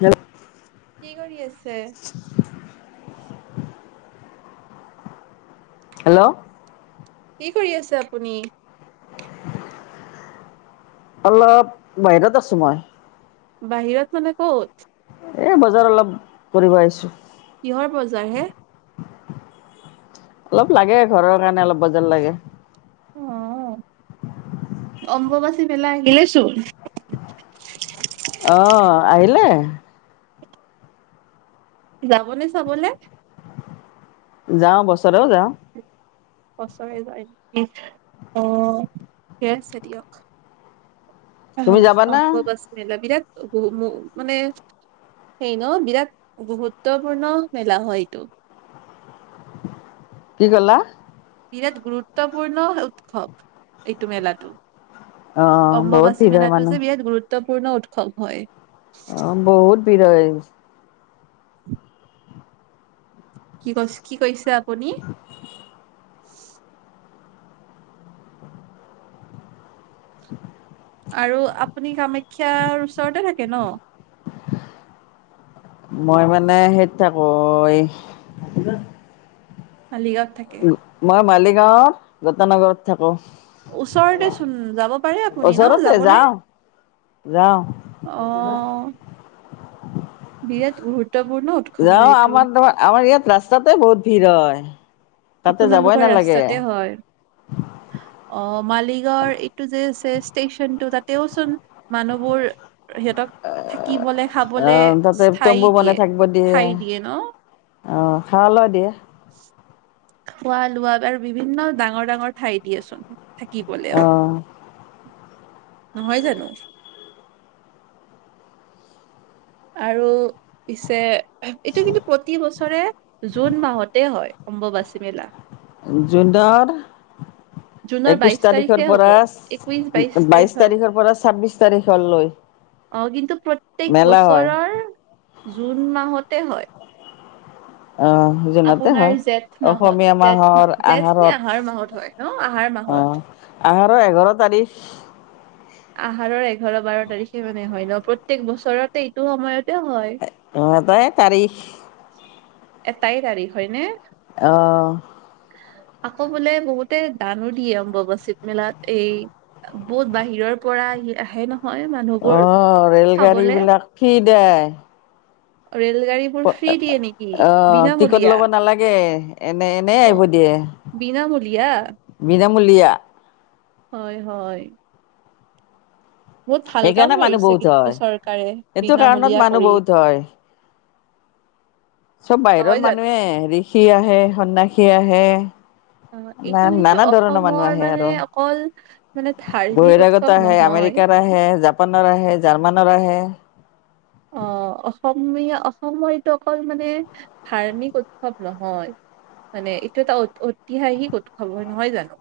Hello, কি কৰি আছে? আছে? হেল্ল', কি কৰি আছে আপুনি? অলপ বাহিৰত আছো মই। বাহিৰত মানে ক'ত? এ বজাৰ অলপ কৰিব আহিছো। কিহৰ বজাৰ হে? অলপ লাগে ঘৰৰ কাৰণে অলপ বজাৰ লাগে। অ অম্বুবাচী মেলা আহিলেই চোন। অ আহিলে। যাবনে চাবলে? যাওঁ। বছৰেও যাওঁ। বছৰে যায় নেকি অ ঠিকে আছে দিয়ক। আহ তুমি যাবানা অম্বুবাচী মেলা বিৰাট। মানে সেই ন বিৰাট গুৰুত্বপূৰ্ণ মেলা হয় এইটো। কি কলা? বিৰাট গুৰুত্বপূৰ্ণ উৎসৱ এইটো মেলাটো। অ, বহুত ভিৰ হয় মানুহ। ত্বপূৰ্ণ উৎসৱ হয়। অ, বহুত ভিৰ হয়। কি কৈছ কি কৈছে? আপুনি। আৰু আপুনি কামাখ্যাৰ ওচৰতে থাকে ন। মই মানে সেইত থাকো এই। মালিগাঁৱত থাকে? গাঁৱত গতানগৰত থাকো। ওচৰতে চোন যাব পাৰে আপুনি ন। ওচৰতে যাবনে? যাওঁ যাওঁ অ বিৰাট গুৰু যাও আমাৰ নহয় আমাৰ ইয়াত ৰাস্তাতে বহুত ভিৰ হয়। উ। আপোনালোকৰ ৰাস্তাতে হয় আহ। মালিগাঁওৰ এইটো যে আছে ষ্টেচনটো তাতেওচোন মানুহবোৰ। সিহঁতক থাকিবলে খাবলে আহ তাতে তম্বু ঠাই দিয়ে। ঠাই দিয়ে ন? অ খাৱা লোৱা দিয়ে। খোৱা লোৱা বাৰু বিভিন্ন ডাঙৰ ডাঙৰ ঠাই দিয়েচোন। থাকিবলেও। আহ নহয় জানো? আৰু। পিছে এইটো কিন্তু প্ৰতি বছৰে জুন মাহতে হয়। অম্বুবাচী মেলা। জুনৰ জুনৰ একৈশ বাইশ তাৰিখৰ তাৰিখে হ'ব পৰা, একৈশ বাইশ তাৰিখে হ'ব তাৰিখৰ পৰা ছাব্বিশ তাৰিখলৈ। অ কিন্তু প্ৰত্যেক মেলা হয় বছৰৰ জুন মাহত। তে হয়। আহ জোনতে আপোনাৰ হয় জেঠ মাহত অসমীয়া জেঠ মাহৰ মাহ জেঠ নে আহাৰত আহাৰ মাহত হয় ন আহাৰ মাহত আহ আহাৰৰ এঘাৰ তাৰিখ । আহাৰৰ এঘাৰ বাৰ তাৰিখে মানে হয় ন প্ৰত্যেক বছৰতে এইটো সময়ত উ এটাই তাৰিখ । এটাই তাৰিখ হয় নে? অহ আকৌ বোলে বহুতে দানো দিয়ে অম্বৱাচিত মেলাত এই বহুত বাহিৰৰ পৰা আহে ন অহ ৰেল গাড়ী বিলাক ফ্ৰী দে । ৰেল গাড়ীবোৰ ফ্ৰী দিয়ে নেকি অ টিকট বিনামূলীয়া লব নালাগে, এনে এনে অ আহিব বিনামূলীয়া দিয়ে মূলীয়া । হয় হয় । বহুত ভাল কাম সেইকাৰণে মানুহ কৰিছে বহুত কিন্তু হয় চৰকাৰে এইটো কাৰণত বিনামূলীয়া মানুহ কৰি বহুত হয়। চব বাহিৰৰ নহয় জানো মানুহে ঋষি আহে সন্ন্যাসী সি আহে। অ ন এইটো কিন্তু নানা ধৰণৰ মানুহ অসমৰ আহে মানে আৰু অকল মানে ধাৰ্মিক উৎসৱ বহিৰাগত আহে নহয় আমেৰিকাৰ আহে জাপানৰ আহে জাৰ্মানৰ আহে অ অসমীয়া অসমৰ এইটো অকল মানে ধাৰ্মিক উৎসৱ নহয়, মানে এইটো এটা ঐতিহাসিক উৎসৱ হয়, নহয় জানো?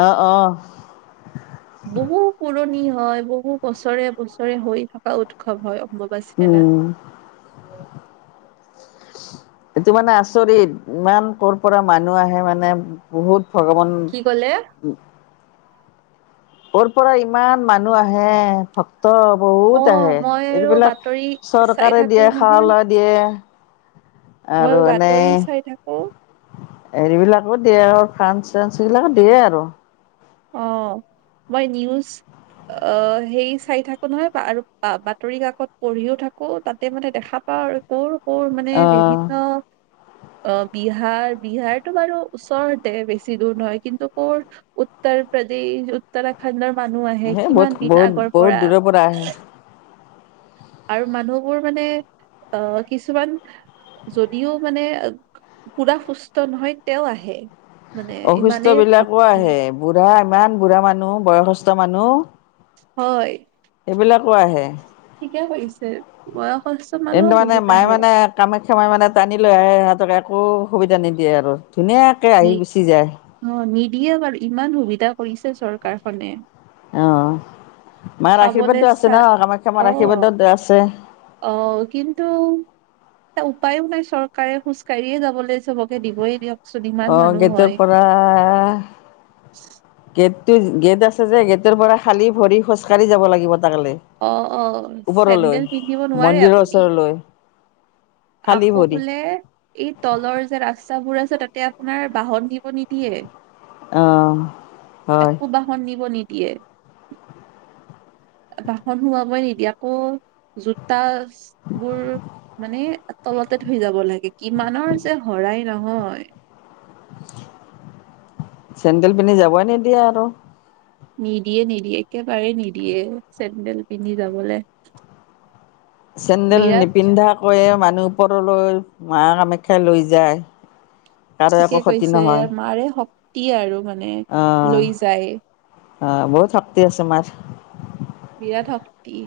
অ অ বহু পুৰণি। হয় বহু বছৰে বছৰে হৈ থকা উৎসৱ হয় সম্ভৱ । উম । এইটো মানে আচৰিত ইমান কৰ' পৰা মানুহ আহে মানে বহুত ভগৱান কি কলে উ কৰ পৰা ইমান মানুহ আহে ভ ত অ বহুত আহে মই আৰু এইবিলাক বাতৰি চাই চৰকাৰে থাকো দিয়ে খাৱ নহয় লা দিয়ে মই আৰু বাতৰি এনে চাই থাকো। হেৰিবিলাকো দিয়ে আৰু ফাঞ্চ- চাঞ্চ এইবিলাকো দিয়ে আৰু। অ' মই নিউজ অ 'হেৰি চাই থাকো নহয় আৰু বাতৰি কাকত পঢ়িও থাকো তাতে মানে দেখা পাও আৰু কৰ মোৰ মানে অহ বিভিন্ন অ' বিহাৰ বিহাৰতটো বাৰু ওচৰতে বেছি দূৰ নহয় কিন্তু ক'ৰ উত্তৰ প্ৰদেশ উত্তৰাখণ্ডৰ মানুহ আহে সেই কিমান বহুত দিন বহুত আগৰ বহুত দূৰৰ পৰা আহে। আৰু মানুহবোৰ মানে অ 'কিছুমান যদিও মানে পুৰা সুস্থ নহয় তেঁও আহে। মানে অসুস্থ ইমানেই বিলাকো ভক্তি আহে বুঢ়া আম ইমান বুঢ়া মানুহ বয়সস্থ মানুহ। হয়। সেইবিলাকো আহে। ঠিকে কৰিছ বয়সস্থ মানুহো বহুত আহে। সময় মানে টানি লৈ আহে সিহঁতক একো সুবিধা নিদিয়ে আৰু ধুনীয়াকে আহি গুচি যায়। দিয়ে বাৰু ইমান সুবিধা কৰিছে চৰকাৰখনে। অ' মাৰ খাবলে আশীৰ্বাদটো স্থা আছে না কামাখ্যা অ মাৰ আশীৰ্বাদত আছে। এটিয়া উপায়ো নাই চৰকাৰে খোজ কাঢ়িয়েই যাবলৈ চবকে দিবয়ে দিয়কচো অ' গেটৰ পৰা গেট। এইটো গেট আছে যে গেটৰ পৰা খালি ভৰি খোজকাঢ়ি যাব লাগিব তাকলে অ অ, ওপৰলৈ চেণ্ডেল পিন্ধিব নোৱাৰে মন্দিৰৰ আপুনি ওচৰলৈ খালী ।আকৌ ভৰি বোলে এই তলৰ যে ৰাস্তাবোৰ আছে তাতে আপোনাৰ বাহন নিব নিদিয়ে। অ ' হয়। একো বাহন [unintelligible] বাহন সোমাবই নিদিয়ে আকৌ জোতা বোৰ মানে তলতে থৈ যাব লাগে। কিমানৰ যে শৰাই নহয়। চেণ্ডেল পিন্ধি যাবই নিদিয়ে আৰু। নিদিয়ে -নিদিয়ে একেবাৰেই নিদিয়ে, চেণ্ডেল পিন্ধি যাবলে। চেন্দেল বিৰাট নিপিন্ধাকৈয়ে মানুহ ওপৰলৈ মা কামাখ্যা লৈ যায়। কাৰো একো ঠিকে ক্ষতি কৈছে নহয় মাৰে শক্তি শক্তি আৰু মানে মানে লৈ যায়। অহ বহুত শক্তি আছে মাৰ বিৰাট শক্তি।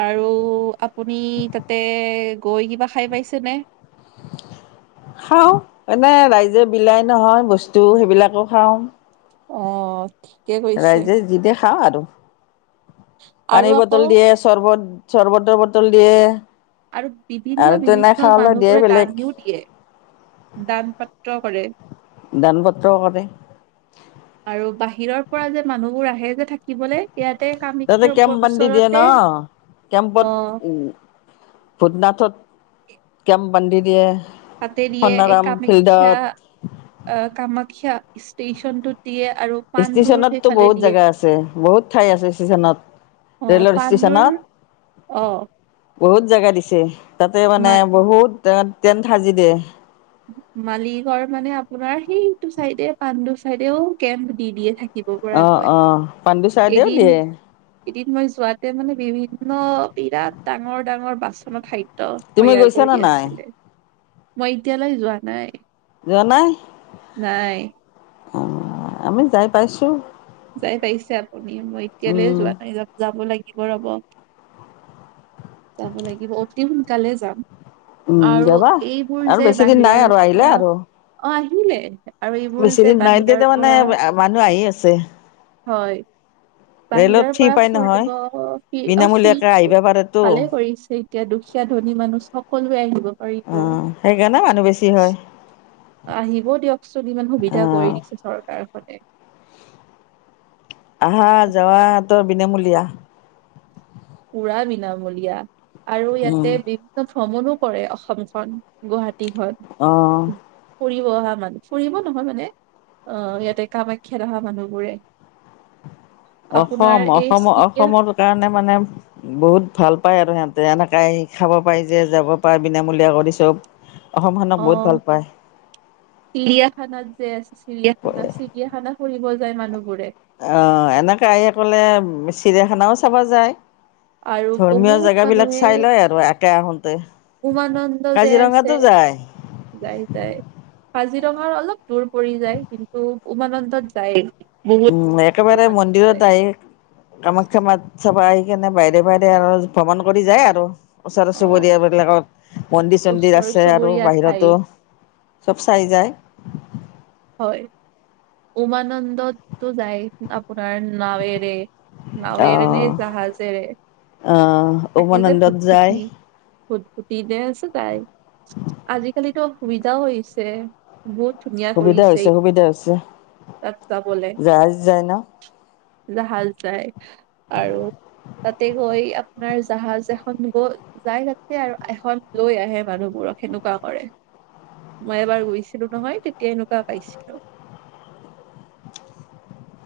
আৰু আপুনি তাতে গৈ কিবা খাই পাইছেনে? খাওঁ, এনে ৰাইজে বিলাই নহয় বস্তু সেইবিলাকো খাওঁ। অ ঠিকে কৈছে ৰাইজে যি দে খাওঁ আৰু আৰু পানীৰ আকৌ বটল দিয়ে, চৰ্বত চৰ্বতৰ বটল দিয়ে আৰু আৰু তেনে বিভিন্ন-বিভিন্ন খাৱলৈ দিয়ে মানুহবোৰে বেলেগ দানিও দিয়ে দান পাত্ৰ কৰে। দান পত্ৰ কৰে আৰু বাহিৰৰ পৰা যে মানুহবোৰ আহে যে থাক তাতে কেম্প বান্ধি দিয়ে ওচৰতে ন, কেম্পত অ' উ ভোটনাথত কেম্প বান্ধি দিয়ে তাতে দিয়ে এই সনাৰাম ফিল্ডত কামেখ্যা-আ-কামাখ্যা ষ্টেচনটোত দিয়ে আৰু পাণ্ডুৰ ষ্টেচনতটো সেইফালে বহুত দিয়ে জেগা আছে, বহুত ঠাই আছে অ ষ্টেচনত ৰেলৰ পাণ্ডুৰ অ ষ্টেচনত বহুত জেগা দিছে তাতে মা মানে বহুত টেণ্ট সাজি দিয়ে। মালিগৰ মানে আপোনাৰ সেইটো চাইডে, পাণ্ডু চাইডেও কেম্প দি-দিয়ে থাকে। অ, অ, পাণ্ডু চাইদেউ দিয়ে এদিন মই যোৱাতে মানে বিভিন্ন বিৰাট ডাঙৰ-ডাঙৰ বাচন ঠাইত তুমি ত-তৈয়াৰ গৈছানে কৰি নাই আছিলে। মই এতিয়ালৈ যোৱা নাই। যোৱা নাই? নাই অ আমি যাই পাইছোঁ। যাই পাইছে আপুনি মই এতিয়ালে যোৱা নাই, য-যাব লাগিব ৰব, যাব লাগিব অতি সোনকালে যাম। উম আৰু যাবা এইবোৰ আৰু যে বেছি দিন নাই বাহিৰৰ আৰু আহিলে পৰা আৰু অ- কি লৈ আহিছা বেছি দিন নাই, এতিয়াটো মানে মানুহ আহি আছে হয়। ৰে'লত বাহিৰৰ ফ্ৰী পৰা পাই নহয় ফুৰিব বিনামূলীয়াকৈ [unintelligible] আহিব পাৰেতো ভালে কৰিছে এতিয়া দুখীয়া ধনী মানুহ সকলোৱে আহিব পাৰিব, অঁ সেইকাৰণে মানুহ বেছি হয় আহিব দিয়কচোন ইমান সুবিধা অঁ কৰি দিছে চৰকাৰে হতে আহা যোৱাটো বিনামূলীয়া পোৰা বিনামূলীয়া আৰু ইয়াতে বিভিন্ন ভ্ৰমণো কৰে অসমখন গুৱাহাটী তী অঁ ঘত ফুৰিব অহা মানুহ ফুৰিব নহয় মানে আহ ইয়াতে কামাখ্যাত অহা মানুহবোৰে আপোনাৰ অসম এই অসমৰ চিৰিয়া অসমৰ কাৰণে মানে বহুত ভাল পায় আৰু সিহঁতে এনেকাই খাব পাৰি যে যাব পাৰে বিনামূলীয়া কৰি চব অসমখনক অ বহুত ভাল পায় চিৰিয়াখানাত যে আছে চিৰিয়াখানা চিৰিয়াখানা ফুৰিব যায় মানুহবোৰে। অহ এনেকে আহে কলে চিৰিয়াখানাও চাব যায়। আৰু ধৰ্মীয় বহুত জেগাবিলাক চাই মানুহে লয় আৰু একে আহোঁতে উমানন্দ যে আছে, কাজিৰঙাতো যায় যাই-যাই কাজি কাজিৰঙা অলপ দূৰ পৰি যায় কিন্তু উমানন্দত যায়। বহুত উম দূৰ একেবাৰে মানুহে যায় মন্দিৰত আহে কামাখ্যা মাক চাব আহে। সেইকাৰনে বাইৰে বাইদৰে আৰু ভ্ৰমণ কৰি যায় আৰু। ওচৰ অ চুবুৰীয়াবিলাকত মন্দিৰ-চন্দিৰ ওচৰ আছে আৰু চুবুৰীয়া ঠাই বাহিৰতো চব চাই যায়। হয় উমানন্দতো যায় পোনাৰ নাৱেৰে, নাৱেৰে নে আহ জাহাজে, আহ থাকে যে উমানন্দত যায় ফূৰ্তিফুটি। ফুৰ্তিতে আছে তাই। আজিকালিটো সুবিধাও হৈছে, বহুত ধুনীয়া। সুবিধা হৈছে, কৰিছে সুবিধা হৈছে। তাত যাবলে যায-যায় ন? জাহাজ যায় আৰু তাতে গৈ আপোনাৰ জাহাজ এখন গৈ যাই থাকছে আৰু এখন লৈ আহে মানুহবোৰক সেনেকুৱা কৰে মই এবাৰ গৈছিলো নহয়। তেনেকুৱা পাইছিলো।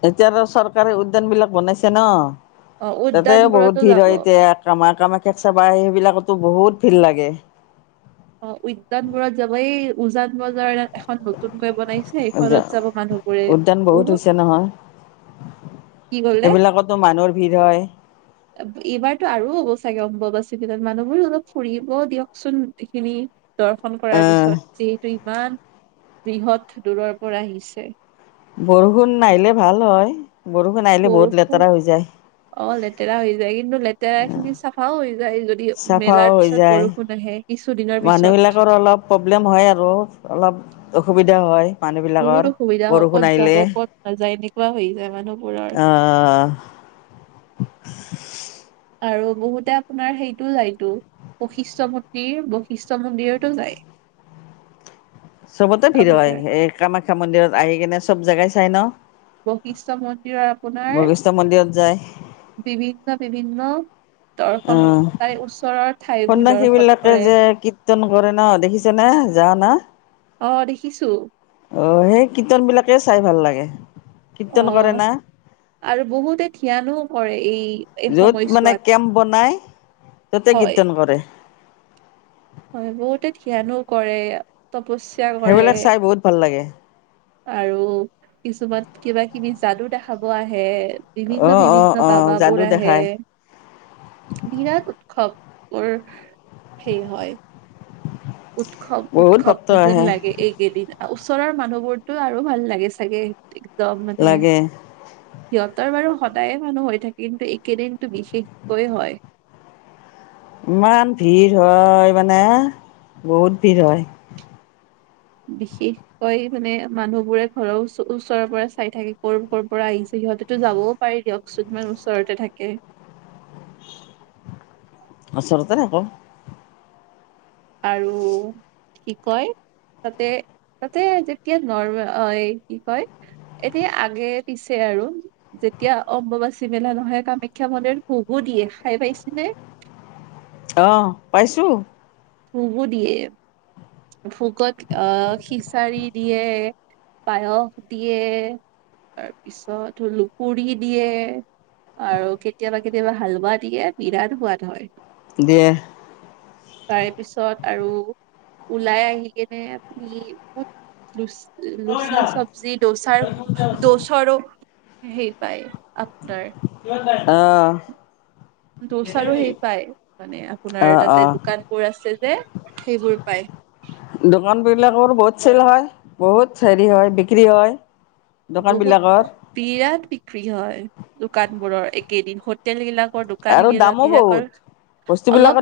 এতিয়া আৰু চৰকাৰে উদ্যান বিলাক বনাইছে ন? অ তাতে উদ্যানবোৰতো বহুত ভিৰ যাব হয় এতিয়া কামা কামাখ্যা চাবা সেইবিলাকত টো বহুত ভিৰ লাগে। অ উদ্যানবোৰত যাব এই উজান বজাৰে এখন নতুনকৈ বনাইছে এইখনত যাব মানুহবোৰে উদ্যান বহুত হৈছে নহয় কি কলে? সেইবিলাকতো মানুহৰ ভিৰ হয় এইবাৰতো আৰু হব চাগে বাচিব মানুহবো অলপ ফুৰিব দিয়কচোন এইখিনি। দৰ্শন কৰাৰ আহ পিছত। যিহেতু ইমান বৃহৎ দূৰৰ পৰা আহিছে। বৰষুণ নাহিলে ভাল হয়। বৰষুণ আহিলে বহুত বৰষুণ, লেতেৰা হৈ যায়। অ লেতেৰা হৈ যায় কিন্তু লেতেৰা খিনি চাফাও হৈ যায়। যদি চাফাও মেলাৰ হৈ পিছত যায়, বৰষুণ আহে কিছুদিনৰ পিছত মানুহবিলাকৰ অলপ প্ৰব্লেম হয় আৰু অলপ অসুবিধা হয়। বহুত মানুহবিলাকৰ অসুবিধা হয়, বৰষুণ ক'ত যাব আহিলে। ক'ত নাযায় এনেকুৱা হৈ যায় মানুহবোৰৰ। আহ আৰু বহুতে আপোনাৰ সেইটো যাইটো বৈশিষ্ট মন্দিৰ বৈশিষ্ট মন্দিৰতো যায়। চবতে ভিৰ আপোনাৰ হয় এই কামাখ্যা মন্দিৰত আহি কিনে চব জাগাই চাই ন? বৈশিষ্ট মন্দিৰৰ আপোনাৰ বশিষ্ঠ মন্দিৰত যায়, বিভিন্ন-বিভিন্ন অ ঠাইবোৰ সৈন্যাখী দৰ্শন বিলাকে কৰে যে কীৰ্তন কৰে ন দেখিছে নে যাৱ না। অ দেখিছোঁ। অ সেই কীৰ্তন বিলাকে চাই ভাল লাগে। কীৰ্তন অ কৰে না। আৰু বহুতে ধ্যানো কৰে এই এই য'ত মানে সময়চোৱাত কেম্প বনাই ত'তে হয়। কীৰ্তন কৰে হয় বহুতে ধ্যানো কৰে ইয়াত। সেইবিলাক চাই বহুত ভাল লাগে। আৰু কিছুমান কিবা কিবি যাদু দেখাব আহে। বিভিন্ন অঁ অঁ বিভিন্ন অঁ বাবা যাদু বোৰ আহে দেখাই বিৰাট উৎসৱ। মোৰ হেৰি হয়। উৎসৱ বহুত উৎসৱ ভক্ত যেন আহে লাগে এইকেইদিন। ওচৰৰ মানুহ বোৰতো আৰু ভাল লাগে চাগে। একদম মানে। লাগে সিহঁতৰ বাৰু সদায়ে মানুহ হৈ থাকে কিন্তু এইকেইদিনটো বিশেষকৈ হয়। ইমান ভিৰ হয় মানে বহুত ভিৰ হয়। বিশেষকৈ মানে মানুহবোৰে ঘৰৰ ওচৰ ওচৰৰ পৰা চাই থাকে কৰ কৰ পৰা আহিছে সিহঁতেতো যাবও পাৰি দিয়কচোন ইমান ওচৰতে থাকে। ওচৰতে আকৌ। আৰু কি কয় তাতে তাতে যেতিয়া নৰ্ম কি কয় এতিয়া আগে পিছে আৰু যেতিয়া অম্বুবাচী মেলা নহয় কামাখ্যা মন্দিৰ ভোগো দিয়ে খাই পাইছেনে? অহ পাইছোঁ। ভুগু দিয়ে ভোগত আহ খিচাৰি দিয়ে, পায়স দিয়ে, তাৰপিছত পুৰি দিয়ে আৰু কেতিয়াবা কেতিয়াবা হালোৱা দিয়ে বিৰাত সোৱাদ হয়। দিয়ে তাৰে পিছত আৰু ওলাই আহি কিনে। লুচি চব্জি দোচাৰ দোচৰো সেই পাই অহ দোচাৰো সেই পায় মানে আপোনাৰ অঁ তাতে অঁ দোকানবোৰ আছে যে সেইবোৰ পায়। চেলু হয় বহুত হেৰি হয় বিক্ৰী হয়। বহুত দোকানবিলাকৰ বিৰাট বিক্ৰী হয়। দোকান বোৰৰ এইকেদিন আৰু হোটেল দামো বহুত বিলাক। [inaudible] বস্তুবিলাক